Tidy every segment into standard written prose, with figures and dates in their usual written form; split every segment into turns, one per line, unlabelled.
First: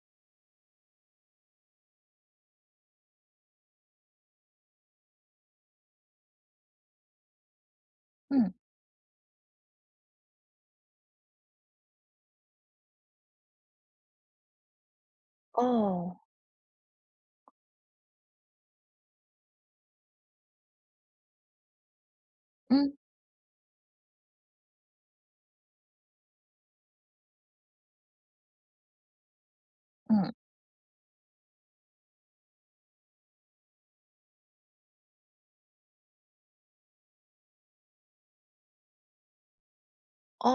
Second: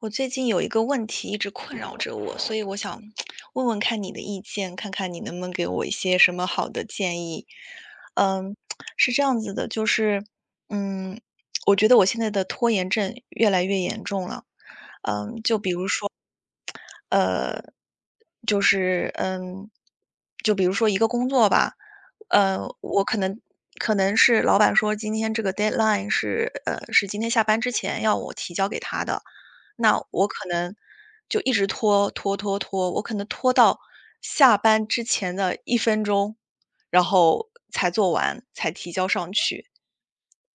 我最近有一个问题一直困扰着我，所以我想 问问看你的意见，看看你能不能给我一些什么好的建议。
嗯，
嗯，是这样子的，就是，嗯，我觉得我现在的拖延症越来越严重了。
哦。
呃，就是嗯，就比如说一个工作吧，
嗯，
我可能可能是老板说今天这个 deadline 是是今天下班之前要我提交给他的，那我
嗯。
可能就一直拖拖拖拖，我可能拖到下班之前的1分钟，然后才做完，才提交上去。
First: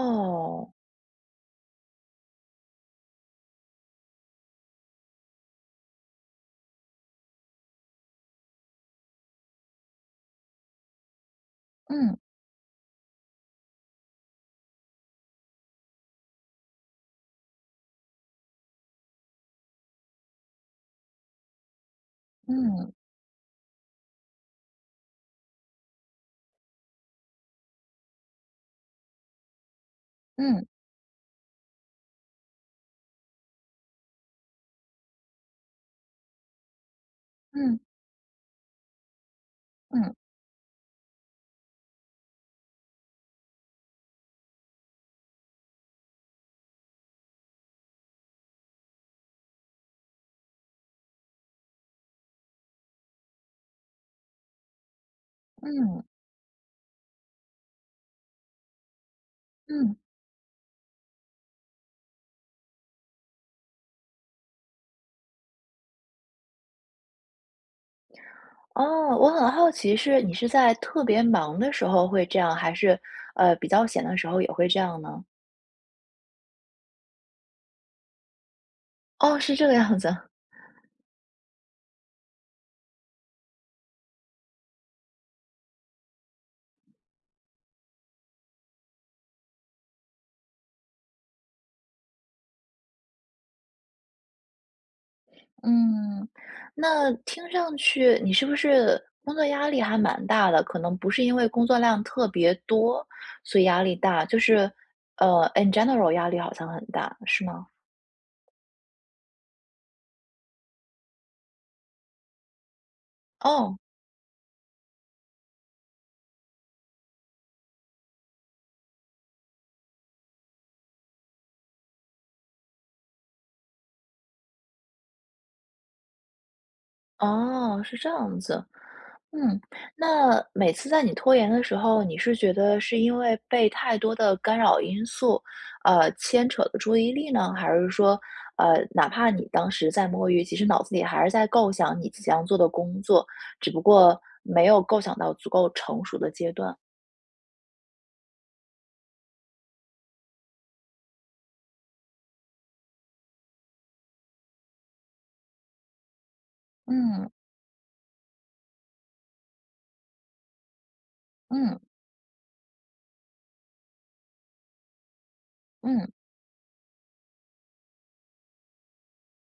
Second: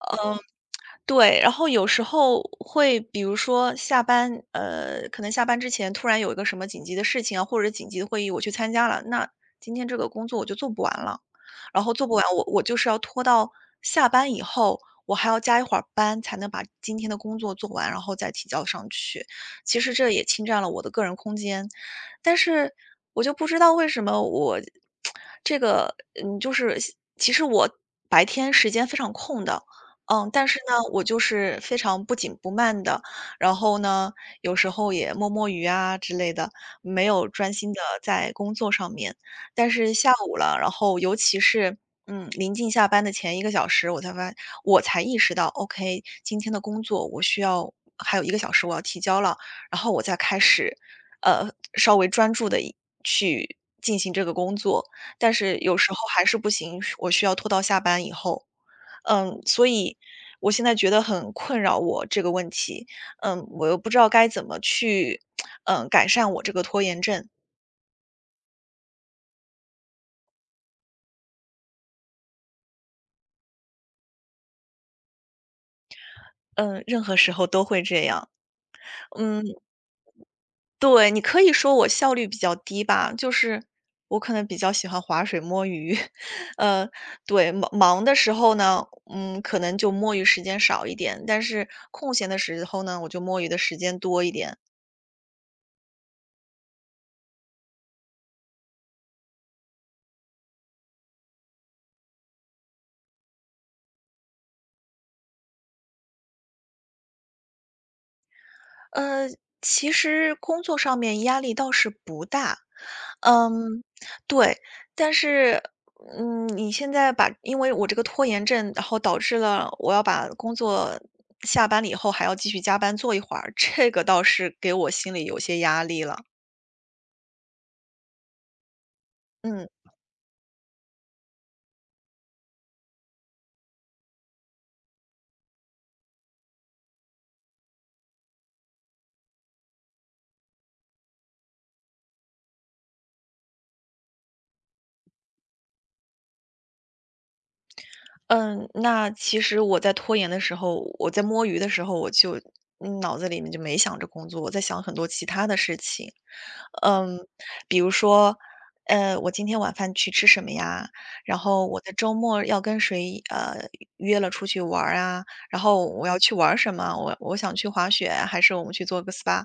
嗯。对，然后有时候会比如说下班，可能下班之前突然有一个什么紧急的事情啊，或者紧急的会议我去参加了，那今天这个工作我就做不完了，然后做不
嗯，
完，我就是要拖到下班以后，我还要加一会儿班才能把今天的工作做完，然后再提交上去。其实这也侵占了我的个人空间，但是
嗯，
我就不知道为什么我 这个，嗯，就是其实我白天时间非常空的。嗯，但是
嗯，
呢，我就是非常不紧不慢的，然后呢，有时候也摸摸鱼啊之类的，没有专心
嗯，
的在工作上面。但是下
嗯，
午了，然后尤其是，嗯，临近下班的前一个小时，我才意识到，OK，今天的工作我需要还有一个小时我要提交了，然后我再开始，呃，稍微专注的去进行这个工作，但是有时候
嗯，
还是不行，我需要拖到下班以后。嗯，所
嗯。
以我现在觉得很困扰我这个问题，嗯，我又不知道该怎么去，嗯，改善我这个拖延症，
哦，我很好奇是你是在特别忙的时候会这样，还是，比较闲的时候也会这样呢？
嗯，任何时候都会这样，
哦，
嗯，
是这个样子。
对，你可以说我效率比较低吧，就是我可能比较喜欢划水摸鱼，呃，对，忙忙的时候呢，嗯，可能就摸鱼时间少一点，但是空闲的时候呢，我就摸鱼的时间多一点，
嗯，那听上去你是不是工作压力还蛮大的？可能不是因为工作量特别多，所以压力大，就是，in general 压力好像很大，是吗？
呃，其实工作上面压力倒是不大。
哦，
嗯，对，但是，嗯，你现在把因为我这个拖延症，然后导致了我要把工作下班了以后还要继续加班做一会儿，这个倒是给我心里有些压力了。
哦，是这样子。嗯，
嗯。
那每次在你拖延的时候，你是觉得是因为被太多的干扰因素，牵扯了注意力呢？还是说，哪怕你当时在摸鱼，其实脑子里还是在构想你即将做的工作，只不过没有构想到足够成熟的阶段？
嗯，那其实我在拖延的时候，我在摸鱼的时候，我就嗯脑子里面就没想着工作，我在想很多其他的事情。嗯，
嗯
比如说，我今天晚饭去吃什么呀？然后
嗯
我在周末要跟谁约了出去玩儿啊？然后我
嗯
要去玩儿什么？我想去滑雪啊，还是我们去做个 SPA？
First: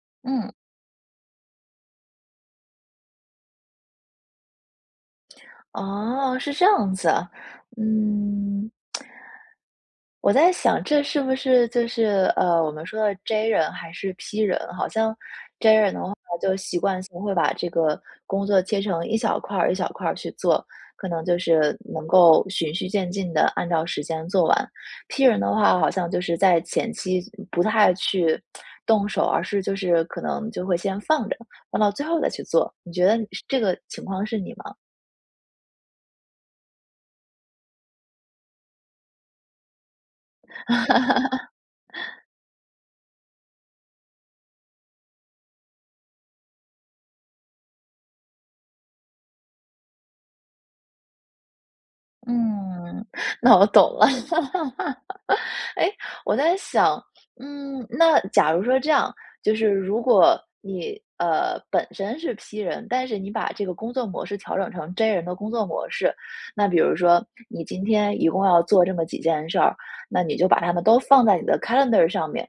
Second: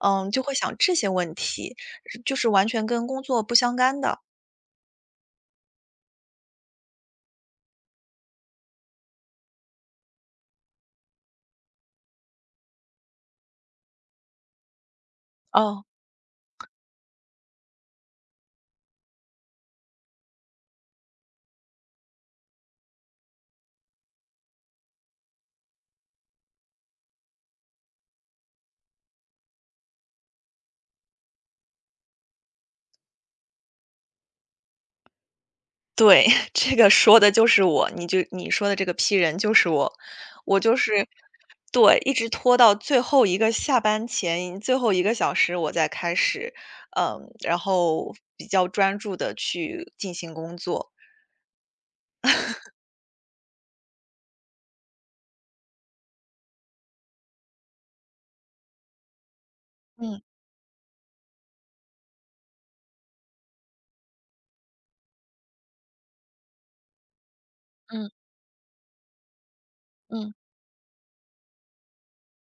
嗯，就
嗯。
会想这些问题，就是完全跟工作不相干的。
哦，是这样子啊。嗯。我在想，这是不是就是我们说的 J 人还是 P 人？好像 J
哦，
人的话，就习惯性会把这个工作切成一小块儿一小块儿去做，可能就是能够循序渐进的按照时间做完。P 人的话，好像就是在前期不太去动手，而是就是可能就会先放着，放到最后再去做。你觉得这个情况是你吗？
对，这个说的就是我，你说的这个 P 人就是我。我就是 对，一直拖到最后一个下班前，最后一个小时我再开始，嗯，然后比较专注的去进行工作。
嗯，那我懂了，哈哈哈。哎，我在想，嗯，那假如说这样，就是如
嗯，
果你本身是 P 人，但是你把这个工作模式调整成 J 人的工作模式，那比如说你今
嗯，
天一共要做这么几件事儿，那
嗯。
你就把它们都放在你的 calendar 上面。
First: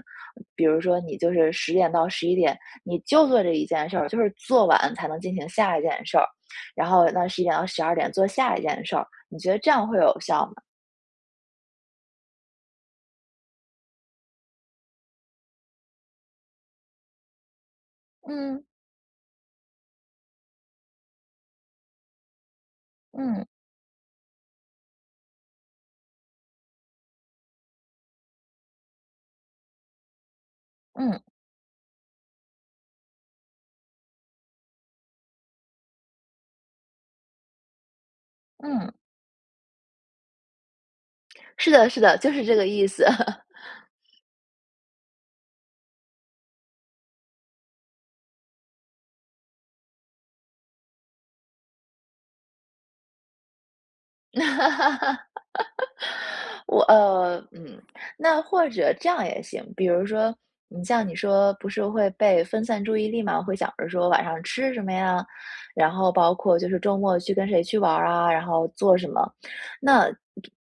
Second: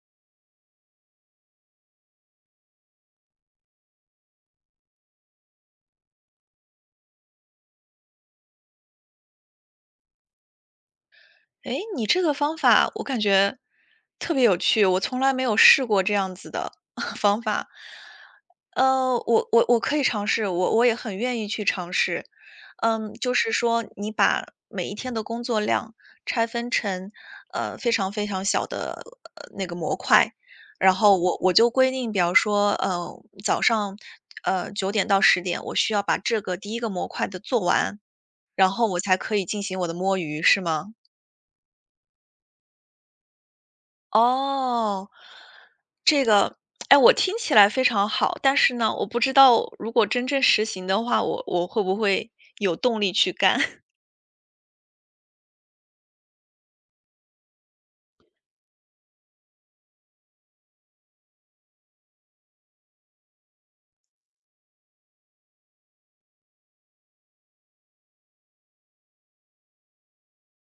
比如说你就是十点到十一点，你就做这一件事儿，就是做完才能进行下一件事儿，然后那十一点到十二点做下一件事儿，你觉得这样会有效吗？
诶，你这个方法我感觉特别有趣，我从来没有试过这样子的 方法。
嗯
我我可以尝试，我也很愿意去尝试。嗯，就
嗯
是说你把每一天的工作量拆分成非常非常小的那个模块，然后
嗯
我就规定，比方说早上9点到10点，我需要把这个第一个模块的做完，然后
嗯。
我才可以进行我的摸鱼，是吗？
是的是的，就是这个意思。
哦，这个，哎，我听起来非常好，但是呢，我不知道如果真正实行的话，我会不会有动力去干？
我呃，嗯，那或者这样也行，比如说，你像你说不是会被分散注意力嘛，会想着说晚上吃什么呀，然后包括就是周末去跟谁去玩儿啊，然后做什么。那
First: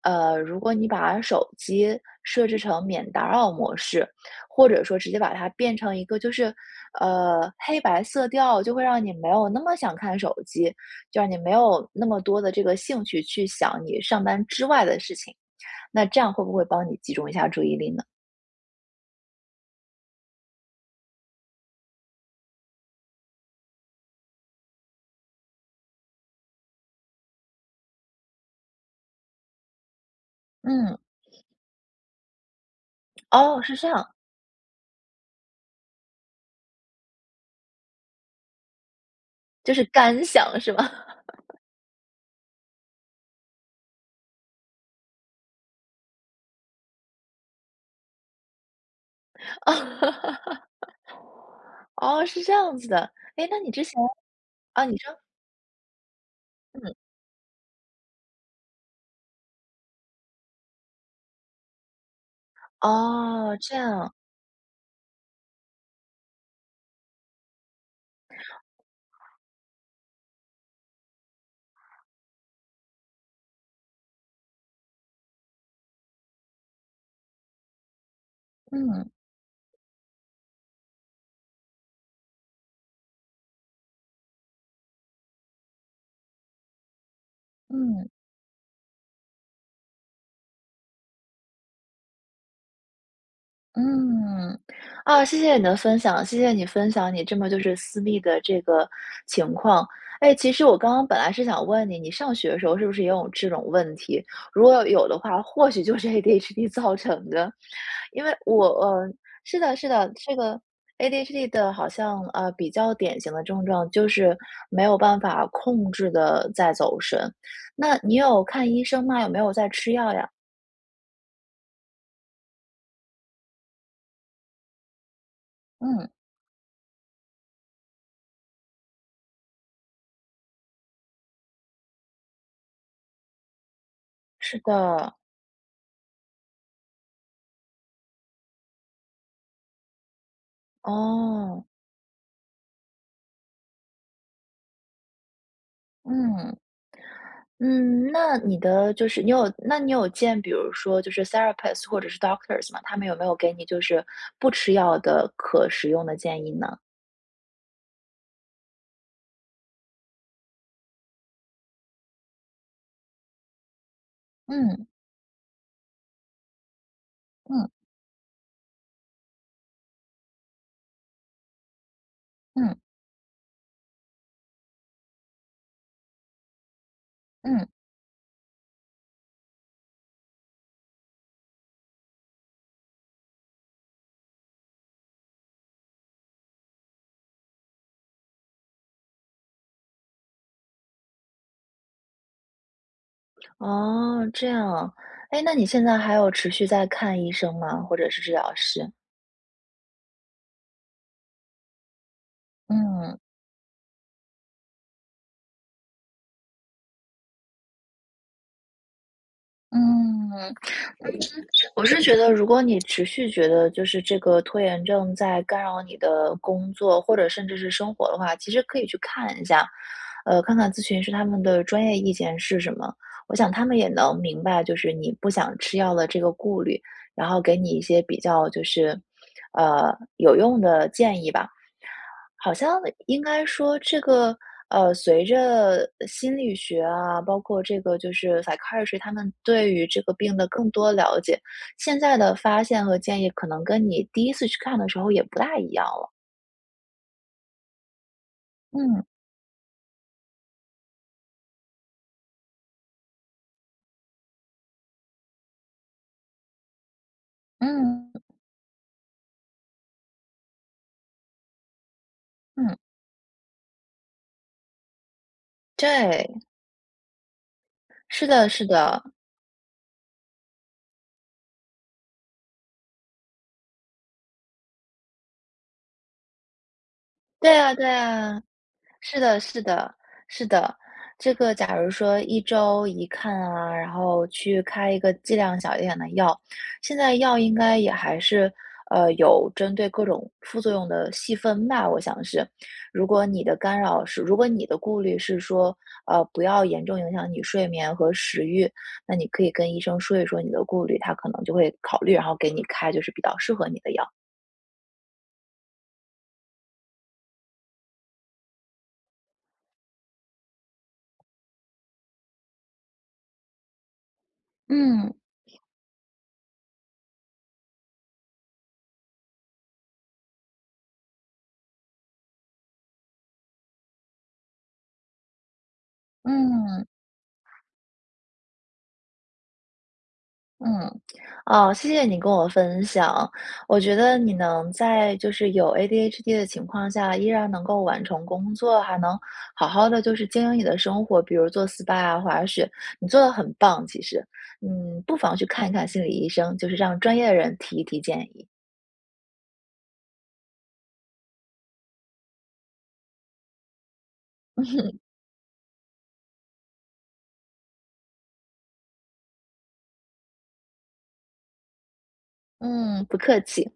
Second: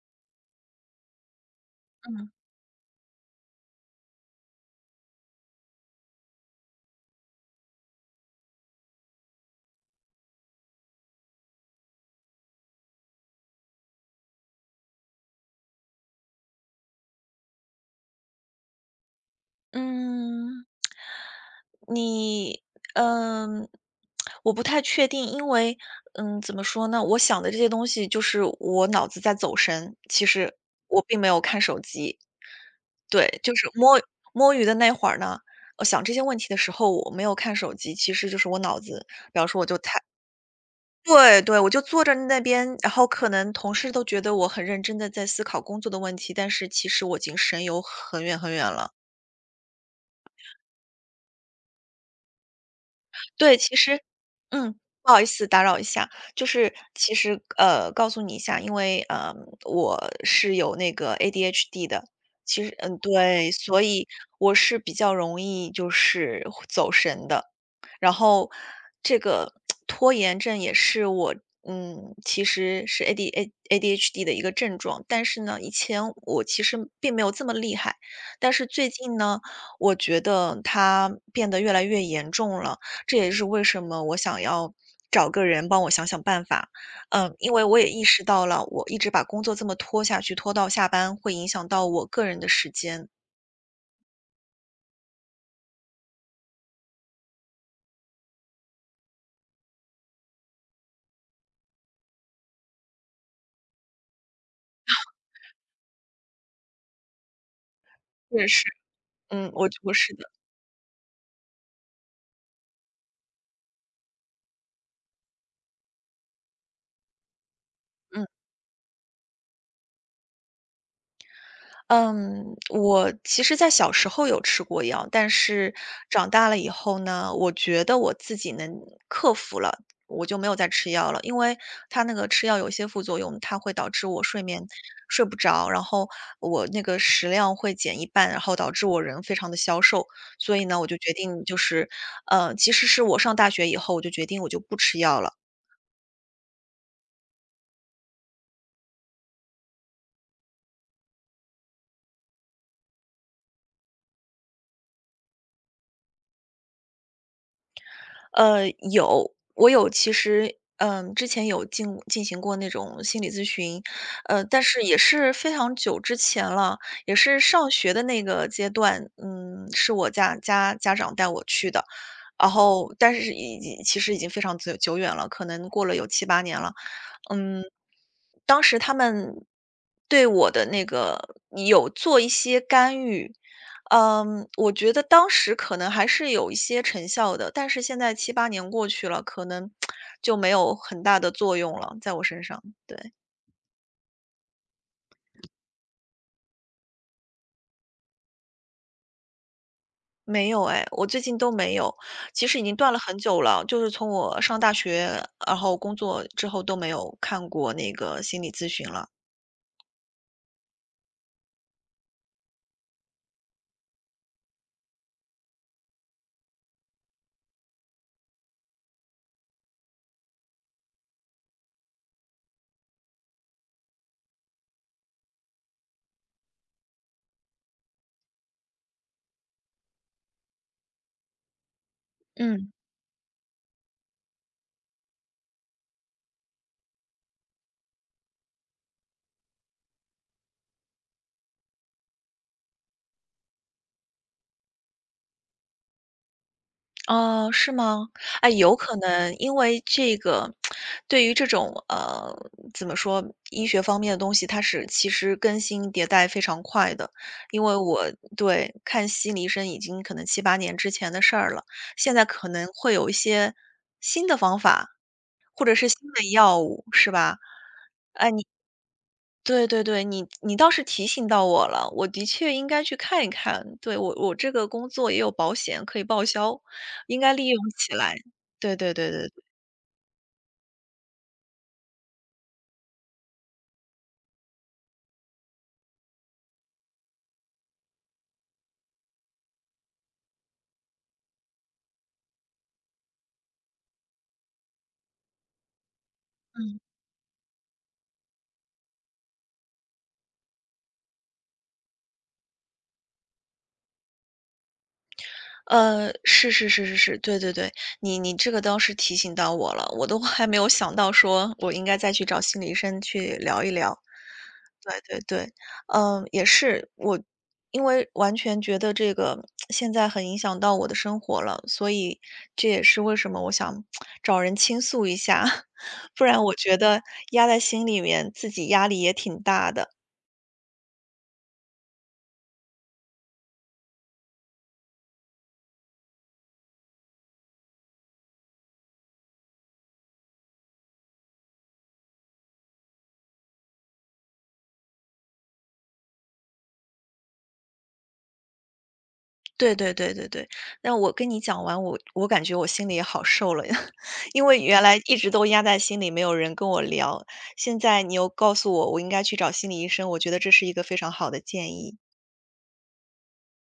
如果你把手机
嗯。
设置成免打扰模式，或者说直接把它变成一个就是黑白色调，就会让你没有那么想看手机，就让你没有那么多的这个兴趣去想你上班之外的事情。那这样会不会帮你集中一下注意力呢？
嗯，你，嗯，我不太确定，因为，嗯，怎么说呢？我想的这些东西就是我脑子在走神，其实
嗯，
我并没有看手机。对，就
哦，
是
是这
摸
样，
摸鱼的那会儿呢，我想这些问题的时候，我没有看手机，其实就是我脑子，比方说我
就
就
是
太
干想是吧？
对对，我就坐在那边，然后可能同事都觉得我很认真的在思考工作的问题，但是其实我已经神游很远很远了。
哦，是这样子的。哎，
对，
那你
其
之前
实嗯，
啊，你
不
说，
好意思打扰一下，就是
嗯，
其实，告诉你一下，因为，我是有那个 ADHD 的，其实嗯，对，
哦，这
所以
样，
我是比较容易就是走神的。然后这个拖延症也是我，嗯，其实是 A D A ADHD 的一个症状，但是呢，以前我其实并没有这么厉害，但是最
嗯，
近呢，我觉得它变得越来越严重了，这也是为什么我想要找个人帮我想想办法。嗯，因为我也意
嗯。
识到了，我一直把工作这么拖下去，拖到下班会影响到我个人的时间。
嗯，啊，谢谢你的分享，谢谢你分享你这么就是私密的这个情况。哎，其实我刚刚本来是想问你，你上学的时候是不是也有这种问题？如果有的话，或许就是 ADHD 造成的。因为
我也是，
我，
嗯，
是
我
的，是
我
的，
是的，
这个 ADHD 的好像比较典型的症状就是没有办法控制的在走神。那你
嗯。
有看医生吗？有没有在吃药呀？
嗯，我其实在小时候有吃过药，但是
嗯，
长大了以后呢，我觉得我自己能克服了，我就没有再吃药了。因为它那个吃药有一些副作用，它会导致我睡
是
眠
的，
睡不着，然后我那个食量会减一半，然后导致我人非常的消瘦。所以呢，我就决定就
哦，
是，其实是我上大学以后，我就决定我就不吃药了。
嗯。嗯，那你的就是你有那你有见比如说就是 therapist 或者是 doctors 吗？他们有没有给你就是不吃药的可食用的建议呢？
呃，有，我有其实，嗯，之前有进行过那种心理咨询，但是
嗯
也是非常久之前了，也是上
嗯
学的那个阶段，嗯，是我家家长带我去的，然
嗯
后但是已经其实已经非常久久远了，可能过了有七八年了，嗯，
嗯，
当时他们对我的那个有做一些干预，嗯，我觉得当时可能还是有一些成效的，但是现在七八年过去了，可能 就没有很大的作用了，在我身上，对。
哦，这样啊。哎，那你现在还有持续在看医生吗？或者是治疗师？
没有哎，我最近都没有，其实已经断了
嗯。
很久了，就是从我上大学，然后工作之后都没有看过那个心理咨询了。
嗯，嗯我是觉得，如果你持续觉得就是这个拖延症在干扰你的工作或者甚至是生活的话，其实可以去看一下，看看咨询师他们的专业意见是什么。我想他们也能明白，就是你不想吃药的这个顾虑，然后给你一些比较就是，有用的建议吧。好
嗯。
像应该说这个，随着心理学啊，包括这个就是 psychiatry,他们对于这个病的更多了解，现在的发现和建议可能跟你第一次去看的时候也不大一样了。
哦，是吗？哎，有可
嗯，
能，因为这个，对于这种怎么说，医学方面的东西，它是其实更新迭代非常快的。因为我
嗯，
对看心理医生已经可能七八年之前的事儿了，现在可能
嗯，
会有一些新的方法，或者是新
对，
的药物，是吧？
是的是的，
对对对，你你倒是提醒到我了，我的确应该去看一看。对，我这个工作也有保险可以报销，应该利
对
用
啊对
起来。
啊。
对对对
是
对，
的，是的，是的。这个假如说一周一看啊，然后去开一个剂量小一点的药，现在药应该也还是，有针对各种副作用的细分吧，我想是。如果你的顾虑是说，不要
嗯，
严重影响你睡眠和食欲，那你可以跟医生说一说你的顾虑，他可能就会考虑，然后给你开就是比较适合你的药。
呃，是是是是是，对对对，你你这个倒是提醒到我了，我都还没有想到说我应该再去找心理医生去聊一聊。对
嗯，
对对，嗯，也是我，因为完全觉得这个现在很影响到我的生活了，所以这也是为什么我想找人倾诉一下，不然我觉
嗯。
得压在心里面，自己压力也挺大的。
嗯，哦，谢谢你跟我分享。我觉得你能在就是有 ADHD 的情况下，依然能够完成工作，还能好好的就是经营你的生活，比如做 SPA 啊、滑雪，你做的很棒。其实，不妨去看一看心理医生，就是让专业的人提一提建议。
对对对对对，那我跟你讲完，我感觉我心里也好受了，呀，因为原来一直都压在心里，没有人跟我聊，现在你又告诉我，我应该去找心理医生，我觉得这是一个非常好的建议。
嗯，不客气。